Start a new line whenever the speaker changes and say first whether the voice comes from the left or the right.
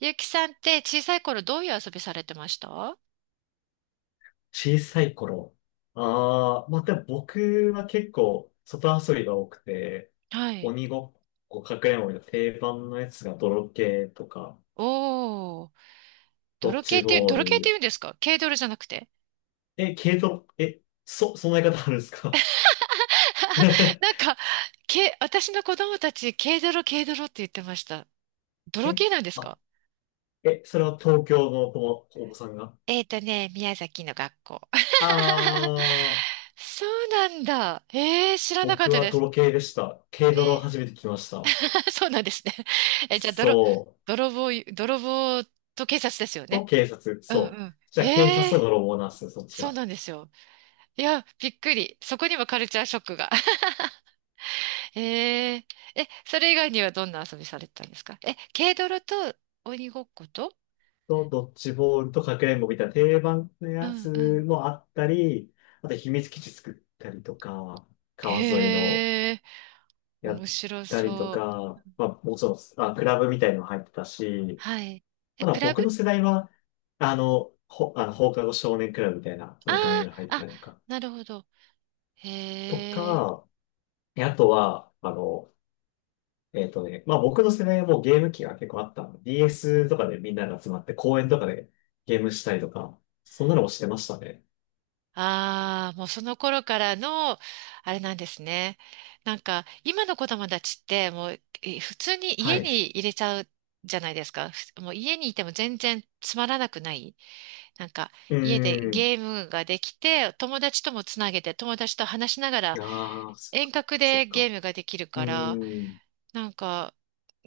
right: ゆきさんって小さい頃どういう遊びされてました？は
left: 小さい頃。でも僕は結構外遊びが多くて、
right: い。
left: 鬼ごっこ、かくれんぼの定番のやつが泥系とか、
right: おー、
left: ドッ
right: 泥系
left: ジ
right: っていう、
left: ボー
right: 泥系って言う
left: ル。
right: んですか？軽泥じゃなくて。
left: え、軽度、そんな言い方あるんですか？
right: なんか、私の子供たち、軽泥、軽泥って言ってました。泥
left: え、
right: 系なんです
left: あ、
right: か？
left: え、それは東京のお子さんが？
right: 宮崎の学校。
left: ああー、
right: そうなんだ。えー、知らなかっ
left: 僕
right: た
left: は
right: です。
left: 泥系でした。軽
right: え
left: 泥を
right: ー、
left: 初めて来ました。
right: そうなんですね。え、じゃあ、
left: そう。
right: 泥棒と警察ですよ
left: と
right: ね。
left: 警察、
right: うん
left: そ
right: う
left: う。
right: ん。
left: じゃあ警察
right: えー、
left: と泥棒なんですよ、そっち
right: そう
left: は。
right: なんですよ。いや、びっくり。そこにもカルチャーショックが。えええ、それ以外にはどんな遊びされてたんですか？軽泥と鬼ごっこと、
left: と、ドッジボールとかくれんぼみたいな定番の
right: う
left: や
right: ん
left: つ
right: うん。
left: もあったり、あと秘密基地作ったりとか、川沿いの
right: ええ、
left: やっ
right: 面白
left: たりと
right: そう。
left: か、まあもちろん、クラブみたいのも入ってたし、
right: はい。え、
left: ただ
right: クラブ？
left: 僕の世代は、あの、ほ、あの、放課後少年クラブみたいな、そ
right: あ
left: んな感じの入って
right: あー、あ、
left: たりとか、
right: なるほど。
left: と
right: へえ。
left: か、えあとは、まあ僕の世代はもうゲーム機が結構あったの。DS とかでみんなが集まって公園とかでゲームしたりとか、そんなのもしてましたね。
right: ああー、もうその頃からの、あれなんですね。なんか、今の子供たちって、もう、普通に
left: は
right: 家
left: い。
right: に入れちゃうじゃないですか。もう家にいても全然つまらなくない？なんか
left: う
right: 家で
left: ん。
right: ゲームができて、友達ともつなげて、友達と話しながら
left: ああ、そっ
right: 遠
left: か、
right: 隔
left: そっ
right: でゲ
left: か。
right: ームができる
left: う
right: から、
left: ん。
right: なんか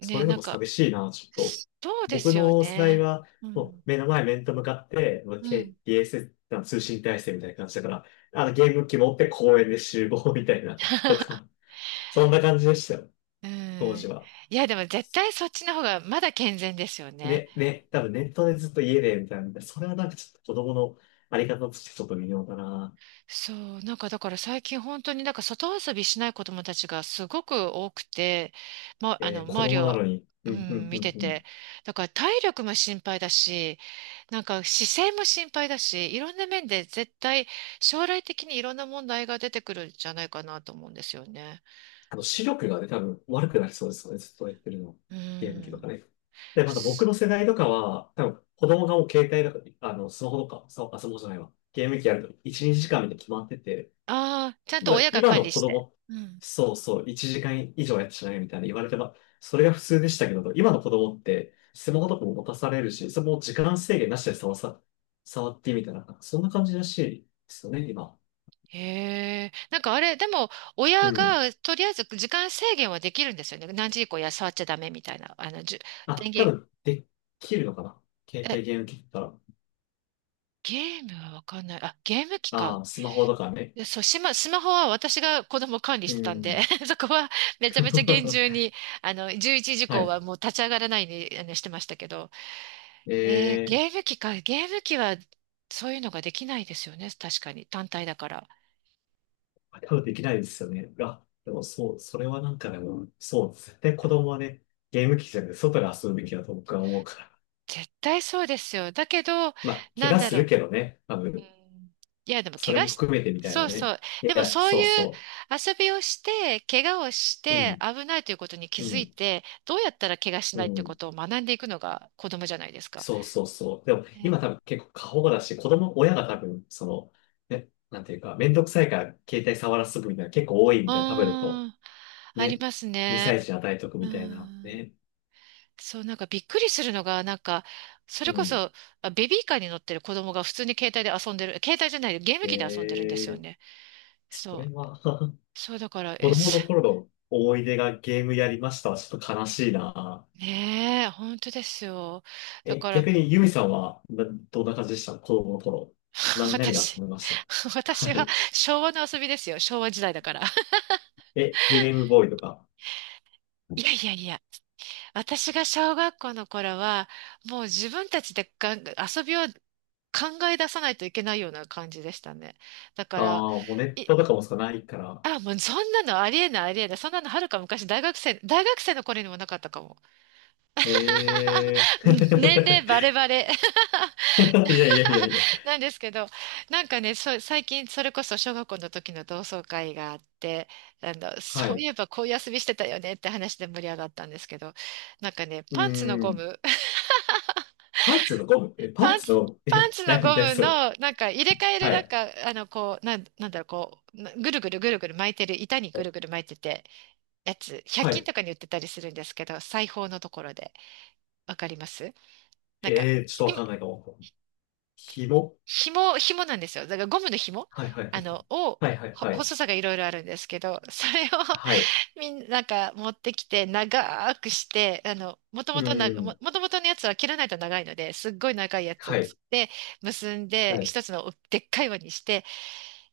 left: それで
right: なん
left: も
right: か、
left: 寂しいな、ちょっと。
right: そうで
left: 僕
right: すよ
left: の世代
right: ね。
left: は、
right: う
left: もう
right: ん。
left: 目の前面と向かって、まあ
right: うん。う
left: ケー
right: ん。
left: t s あの通信体制みたいな感じだから、あのゲーム機持って公園で集合みたいな、と か、そんな感じでしたよ、当時は。
right: いや、でも絶対そっちの方がまだ健全ですよね。
left: ね、ね、多分ネットでずっと家で、みたいな。それはなんかちょっと子供のあり方としてちょっと微妙だな。
right: そう。なんかだから最近本当になんか外遊びしない子供たちがすごく多くて、ま、
left: えー子
right: 周り
left: 供な
right: を、
left: のに。
right: う
left: うん、う
right: ん、
left: ん、う
right: 見
left: ん、
right: て
left: うん。
right: て。だから体力も心配だし、なんか姿勢も心配だし、いろんな面で絶対将来的にいろんな問題が出てくるんじゃないかなと思うんですよね。
left: あの、視力がね、多分悪くなりそうですよね。ずっとやってるの。
right: う
left: ゲーム機とか
right: ん。
left: ね。で、また僕の世代とかは、多分子供がもう携帯とか、あの、スマホとか、スマホ、あスマホじゃないわ。ゲーム機やると1、2時間みたいに決まってて、
right: ああ、ちゃんと
left: まだ
right: 親が
left: 今
right: 管
left: の
right: 理
left: 子
right: して。
left: 供、
right: うん。
left: そうそう、1時間以上やってしないみたいな言われてば、それが普通でしたけど、今の子供って、スマホとかも持たされるし、それも時間制限なしで触ってみたいな、そんな感じらしいですよね、今。
right: へえ。なんかあれ、でも
left: う
right: 親
left: ん。
right: がとりあえず時間制限はできるんですよね。何時以降や触っちゃダメみたいな。電
left: あ、多
right: 源、
left: 分、できるのかな携
right: え、
left: 帯ゲーム機だったら。
right: ゲームはわかんない。あ、ゲーム機か。
left: ああ、スマホとかね。
right: でそう、スマホは私が子供を管理し
left: う
right: てたんで、
left: ん。
right: そこはめちゃめちゃ厳重 に、11時以
left: は
right: 降
left: い。
right: はもう立ち上がらないようにしてましたけど、
left: ええ
right: ゲーム機か、ゲーム機はそういうのができないですよね、確かに、単体だから。
left: ー、多分できないですよね。でもそう、それはなんかでも、そう、絶対子
right: うん。
left: 供はね、ゲーム機じゃなくて外で遊ぶべきだと僕は思うから。
right: 絶対そうですよ。だけど、
left: まあ、怪
right: なん
left: 我
right: だ
left: する
right: ろ
left: けどね、多
right: う。う
left: 分、
right: ん、いや、でも
left: そ
right: 怪
left: れ
right: 我
left: も
right: し、
left: 含めてみたい
right: そ
left: な
right: うそ
left: ね。
right: う。
left: い
right: でも
left: や、
right: そう
left: そう
right: いう
left: そ
right: 遊びをして、怪我をし
left: う。う
right: て
left: ん、
right: 危ないということに気
left: う
right: づい
left: ん、
right: て、どうやったら怪我し
left: う
right: ないというこ
left: ん。
right: とを学んでいくのが子供じゃないですか。
left: そうそうそう。でも、
right: ね。
left: 今多分結構過保護だし、子供、親が多分、その、ね、なんていうか、めんどくさいから携帯触らせとくみたいな結構多いみ
right: う
left: たいな、タブレット。
right: ーん、あり
left: ね、
right: ます
left: 2
right: ね。
left: 歳児に与えとく
right: う
left: みたいな、
right: ん。
left: ね。
right: そう、なんかびっくりするのが、なんか、それ
left: う
right: こ
left: ん。
right: そ、あ、ベビーカーに乗ってる子供が普通に携帯で遊んでる、携帯じゃない、ゲーム機で遊んでるんですよ
left: えー、
right: ね。
left: そ
right: そ
left: れ
right: う。
left: は
right: そうだから、
left: 子供の頃の思い出がゲームやりましたはちょっと悲しいな。
right: ねえ、本当ですよ。だ
left: え、
right: から、
left: 逆にユミさんは、などんな感じでした子供の頃。何、何で遊
right: 私、
left: びました？は
right: 私は
left: い。
right: 昭和の遊びですよ。昭和時代だから。
left: え、ゲームボーイとか。
right: いやいやいや。私が小学校の頃は、もう自分たちで遊びを考え出さないといけないような感じでしたね。だか
left: ああ、
right: ら、
left: もうネッ
right: い、
left: トとかもしかないから。
right: あ、もうそんなのありえないありえない。そんなのはるか昔大学生の頃にもなかったかも。
left: え え
right: 年齢バレ
left: ー。
right: バレ。
left: いやいやいや いや。
right: なんですけど、なんかね、そう、最近それこそ小学校の時の同窓会があって、
left: は
right: そうい
left: い。
right: えばこういう遊びしてたよねって話で盛り上がったんですけど、なんかね、
left: うー
right: パンツのゴ
left: ん。
right: ム、
left: パンツのゴム？え、パ
right: パ
left: ン
right: ン
left: ツ
right: ツ、
left: のゴム？
right: パン
left: え、
right: ツの
left: 何、
right: ゴ
left: 何
right: ム
left: それ？
right: の、なんか入れ替える、
left: は
right: なん
left: い。
right: か、こう、なんだろう、こう、ぐるぐるぐるぐる巻いてる、板にぐるぐる巻いてて、やつ、
left: は
right: 100均
left: い。
right: とかに売ってたりするんですけど、裁縫のところで、わかります？なんか、
left: ええーちょっとわかんないかも。ひも？
right: 紐なんですよ。だからゴムの紐、
left: はいはいはい。
right: を、
left: はいはいはい。
right: 細さがいろいろあるんですけど、それを
left: はい。
right: みんな、持ってきて、長くして、もと
left: う
right: もとな、
left: ー
right: も
left: ん。
right: ともとのやつは切らないと長いので、すっごい長いやつを
left: は
right: つっ
left: い。
right: て、結ん
left: は
right: で、
left: い。
right: 一つのでっかい輪にして、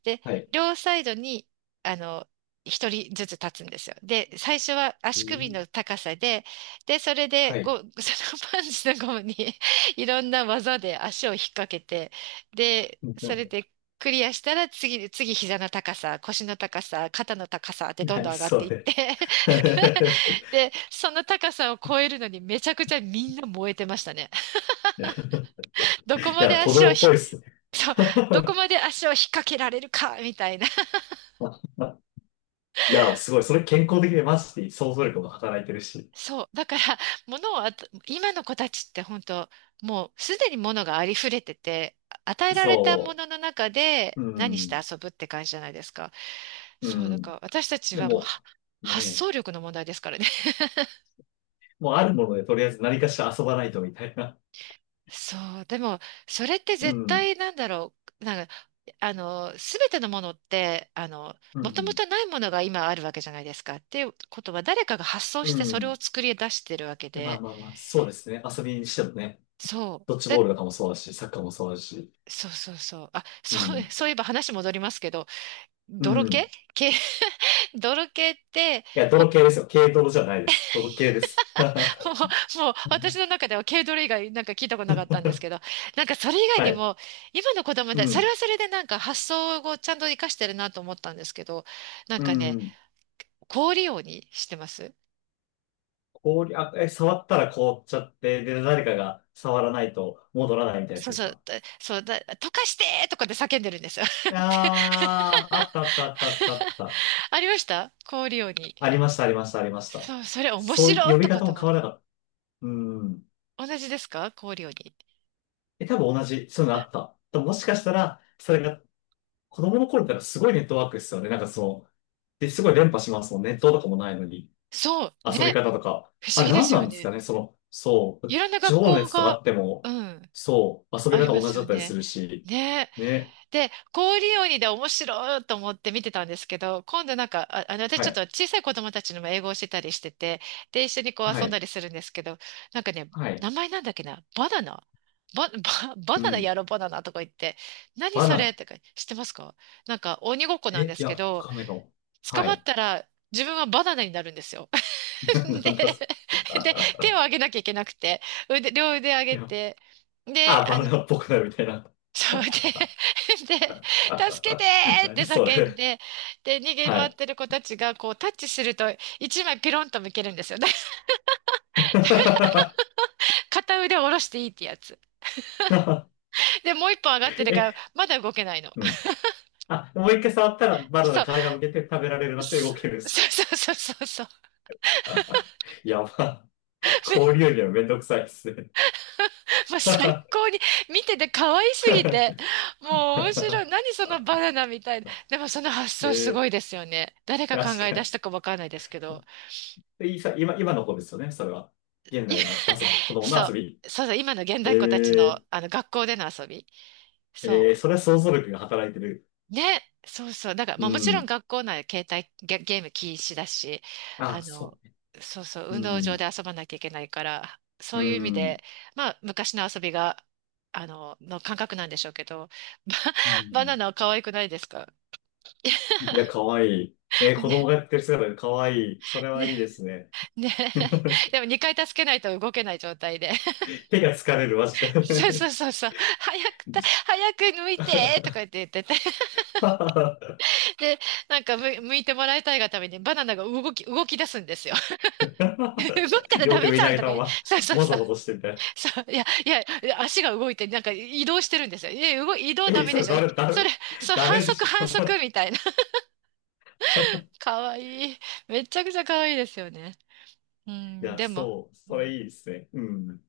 right: で、
left: はい。
right: 両サイドに、あの、一人ずつ立つんですよ。で、最初は
left: うー
right: 足首
left: ん。
right: の高さで、それで、
left: は
right: こ
left: い。
right: う、そのパンチのゴムに いろんな技で足を引っ掛けて、で、そ
left: な、
right: れでクリアしたら次膝の高さ、腰の高さ、肩の高さってどんど
left: 何
right: ん上がっ
left: そ
right: ていって、
left: れ。
right: で、その高さを超えるのにめちゃくちゃみんな燃えてましたね。
left: い
right: どこまで
left: や、子
right: 足を
left: 供っぽいっすね。
right: そう、どこまで足を引っ掛けられるか、みたいな。
left: いや、すごい。それ健康的でマジで想像力も働いてるし。
right: そう。だから、あと、今の子たちって本当、もうすでに物がありふれてて、与えられたも
left: そ
right: のの中で
left: う。う
right: 何して
left: ん。
right: 遊ぶって感じじゃないですか。
left: う
right: そう。だか
left: ん。
right: ら、私たち
left: で
right: はもう
left: も、
right: は、
left: ね
right: 発
left: え。
right: 想力の問題ですからね。
left: もうあるものでとりあえず何かしら遊ばないとみたいな。
right: そう。でも、それって
left: う
right: 絶
left: ん。
right: 対なんだろう。なんか、すべてのものって、
left: う
right: もとも
left: ん。
right: とないものが今あるわけじゃないですか。っていうことは、誰かが発想
left: う
right: してそれを
left: ん。
right: 作り出してるわけ
left: まあ
right: で、
left: まあまあ、そうですね。遊びにしてもね、
right: そ
left: ドッ
right: う。
left: ジボールとかもそうだし、サッカーもそうだし、
right: そうそうそう。あ、
left: う
right: そう、
left: ん。
right: そういえば話戻りますけど、
left: う
right: 泥系
left: ん。
right: 系、泥系って、
left: いや、
right: ほ、
left: 泥系ですよ。軽泥じゃないです。泥系です。
right: もう私の中では軽泥以外なんか聞いたことなかったんですけど、なんかそれ以外
left: は
right: に
left: い。
right: も、今の子供
left: う
right: だ、それ
left: ん。
right: はそれでなんか発想をちゃんと活かしてるなと思ったんですけど、なん
left: う
right: かね、
left: ん。
right: 氷利用にしてます？
left: 氷、触ったら凍っちゃって、で、誰かが触らないと戻らないみたいなやつ
right: そう
left: で
right: そ
left: す
right: う、
left: か？
right: そうだ、溶かしてーとかで叫んでるんですよ。って
left: ああー、あったあったあったあっ たあった。
right: ありました氷利用に？
left: ありました、ありました、ありました。
right: そう、それ面
left: そう、
right: 白い
left: 呼び
right: とか
left: 方
right: と
left: も
right: 思っ
left: 変
right: て。
left: わらなかった。うん。
right: 同じですか？氷利用に。
left: え、多分同じ、そういうのあった。でももしかしたら、それが子供の頃ってなんかすごいネットワークですよね。なんかそう。で、すごい連覇しますもん。ネットとかもないのに。
right: そう、
left: 遊び
right: ね。
left: 方とか。
right: 不思
left: あれ
right: 議で
left: 何
right: す
left: な
right: よ
left: んです
right: ね。
left: かねその、そ
right: い
left: う。
right: ろんな
left: 地
right: 学
left: 方のや
right: 校
left: つとか
right: が、
left: あって
right: う
left: も、
right: ん、
left: そう。遊び
right: あ
left: 方
right: りま
left: 同じ
right: す
left: だ
right: よ
left: ったりす
right: ね。
left: るし。
right: ね。
left: ね。
right: で、氷鬼で面白いと思って見てたんですけど、今度なんか、あ、私
left: は
right: ちょっと
left: い。
right: 小さい子供たちにも英語をしてたりしてて、で、一緒にこう
left: は
right: 遊んだ
left: い。
right: りするんですけど、なんかね、
left: はい。
right: 名前なんだっけな、バナナバ、バ、バ
left: う
right: ナナ
left: ん。
right: やろバナナとか言って、何
left: バ
right: そ
left: ナ
right: れ
left: ナ。
right: とか知ってますか？なんか鬼ごっこなん
left: え、
right: で
left: い
right: す
left: や、
right: け
left: わ
right: ど、
left: かんないかも。
right: 捕
left: は
right: まっ
left: い。
right: たら自分はバナナになるんですよ。
left: な
right: で、
left: んだす。
right: で、手を
left: い
right: 上げなきゃいけなくて、両腕上げ
left: や、
right: て、で、
left: あ、バナナっぽくなるみたいな。
right: そうで、で、助けて ーって
left: 何そ
right: 叫ん
left: れ。
right: で、で、逃げ
left: は
right: 回っ
left: い。
right: てる子たちが、こう、タッチすると、一枚ピロンと向けるんですよ。片腕を下ろしていいってやつ。で、もう一本上がってるから、
left: え、
right: まだ動けないの。
left: うん。あ、もう一回触ったらバナナ
right: そ
left: 皮がむけて食べられる
right: う、
left: なって動きで す。
right: そうそうそうそうそう。
left: やば。氷よりはめんどくさいですね。
right: もう最 高に見てて可愛すぎて、もう面白い。何そのバナナみたいな。でもその発
left: え
right: 想すご
left: ー、
right: いですよね。誰が考
left: 確
right: え
left: かに。
right: 出したかわかんないですけど。
left: で今、今の子ですよね、それは。現
right: い
left: 代の遊び、子供の
right: そ
left: 遊び。
right: う、そうそう、今の現
left: え
right: 代っ子たちの、
left: ー、
right: あの学校での遊び。そ
left: えー、
right: う。
left: それは想像力が働いてる。
right: ね、そうそう。だから、
left: う
right: まあもちろん
left: ん。
right: 学校内で携帯ゲーム禁止だし、あ
left: あ、
right: の、
left: そ
right: そうそう、
left: う。
right: 運
left: う
right: 動場
left: ん。
right: で遊ばなきゃいけないから、そ
left: う
right: ういう意味
left: ん。
right: で、まあ昔の遊びが、の感覚なんでしょうけど、
left: う
right: バナ
left: ん。
right: ナは可愛くないですか？
left: いや、かわいい。えー、子供
right: ね、
left: がやってる姿がかわいい。それは
right: ね、
left: いいですね。
right: ね。でも2回助けないと動けない状態で。
left: 手が疲れる、マジ
right: そうそ
left: で。
right: うそうそう。早く抜いてとか 言ってて。で、なんか向いてもらいたいがためにバナナが動き出すんですよ。動いた らダ
left: 両手
right: メ
left: 上
right: じ
left: に投
right: ゃん
left: げ
right: と
left: た
right: か
left: ま
right: 言う、
left: ま、
right: そうそう
left: も
right: そ
left: ぞ
right: う、
left: もぞしてみたい
right: そう、いや、いや、いや足が動いて、なんか移動してるんですよ。え、移動
left: な。
right: ダ
left: え、
right: メ
left: そ
right: で
left: れ
right: しょ。
left: ダメ、ダ
right: そ
left: メ、
right: れ、そう、
left: ダ
right: 反
left: メで
right: 則
left: し
right: 反則
left: ょ。
right: みたいな。かわいい。めちゃくちゃかわいいですよね。う
left: い
right: ん、
left: や、
right: でも、
left: そう、
right: う
left: それ
right: ん
left: いいですね。うん。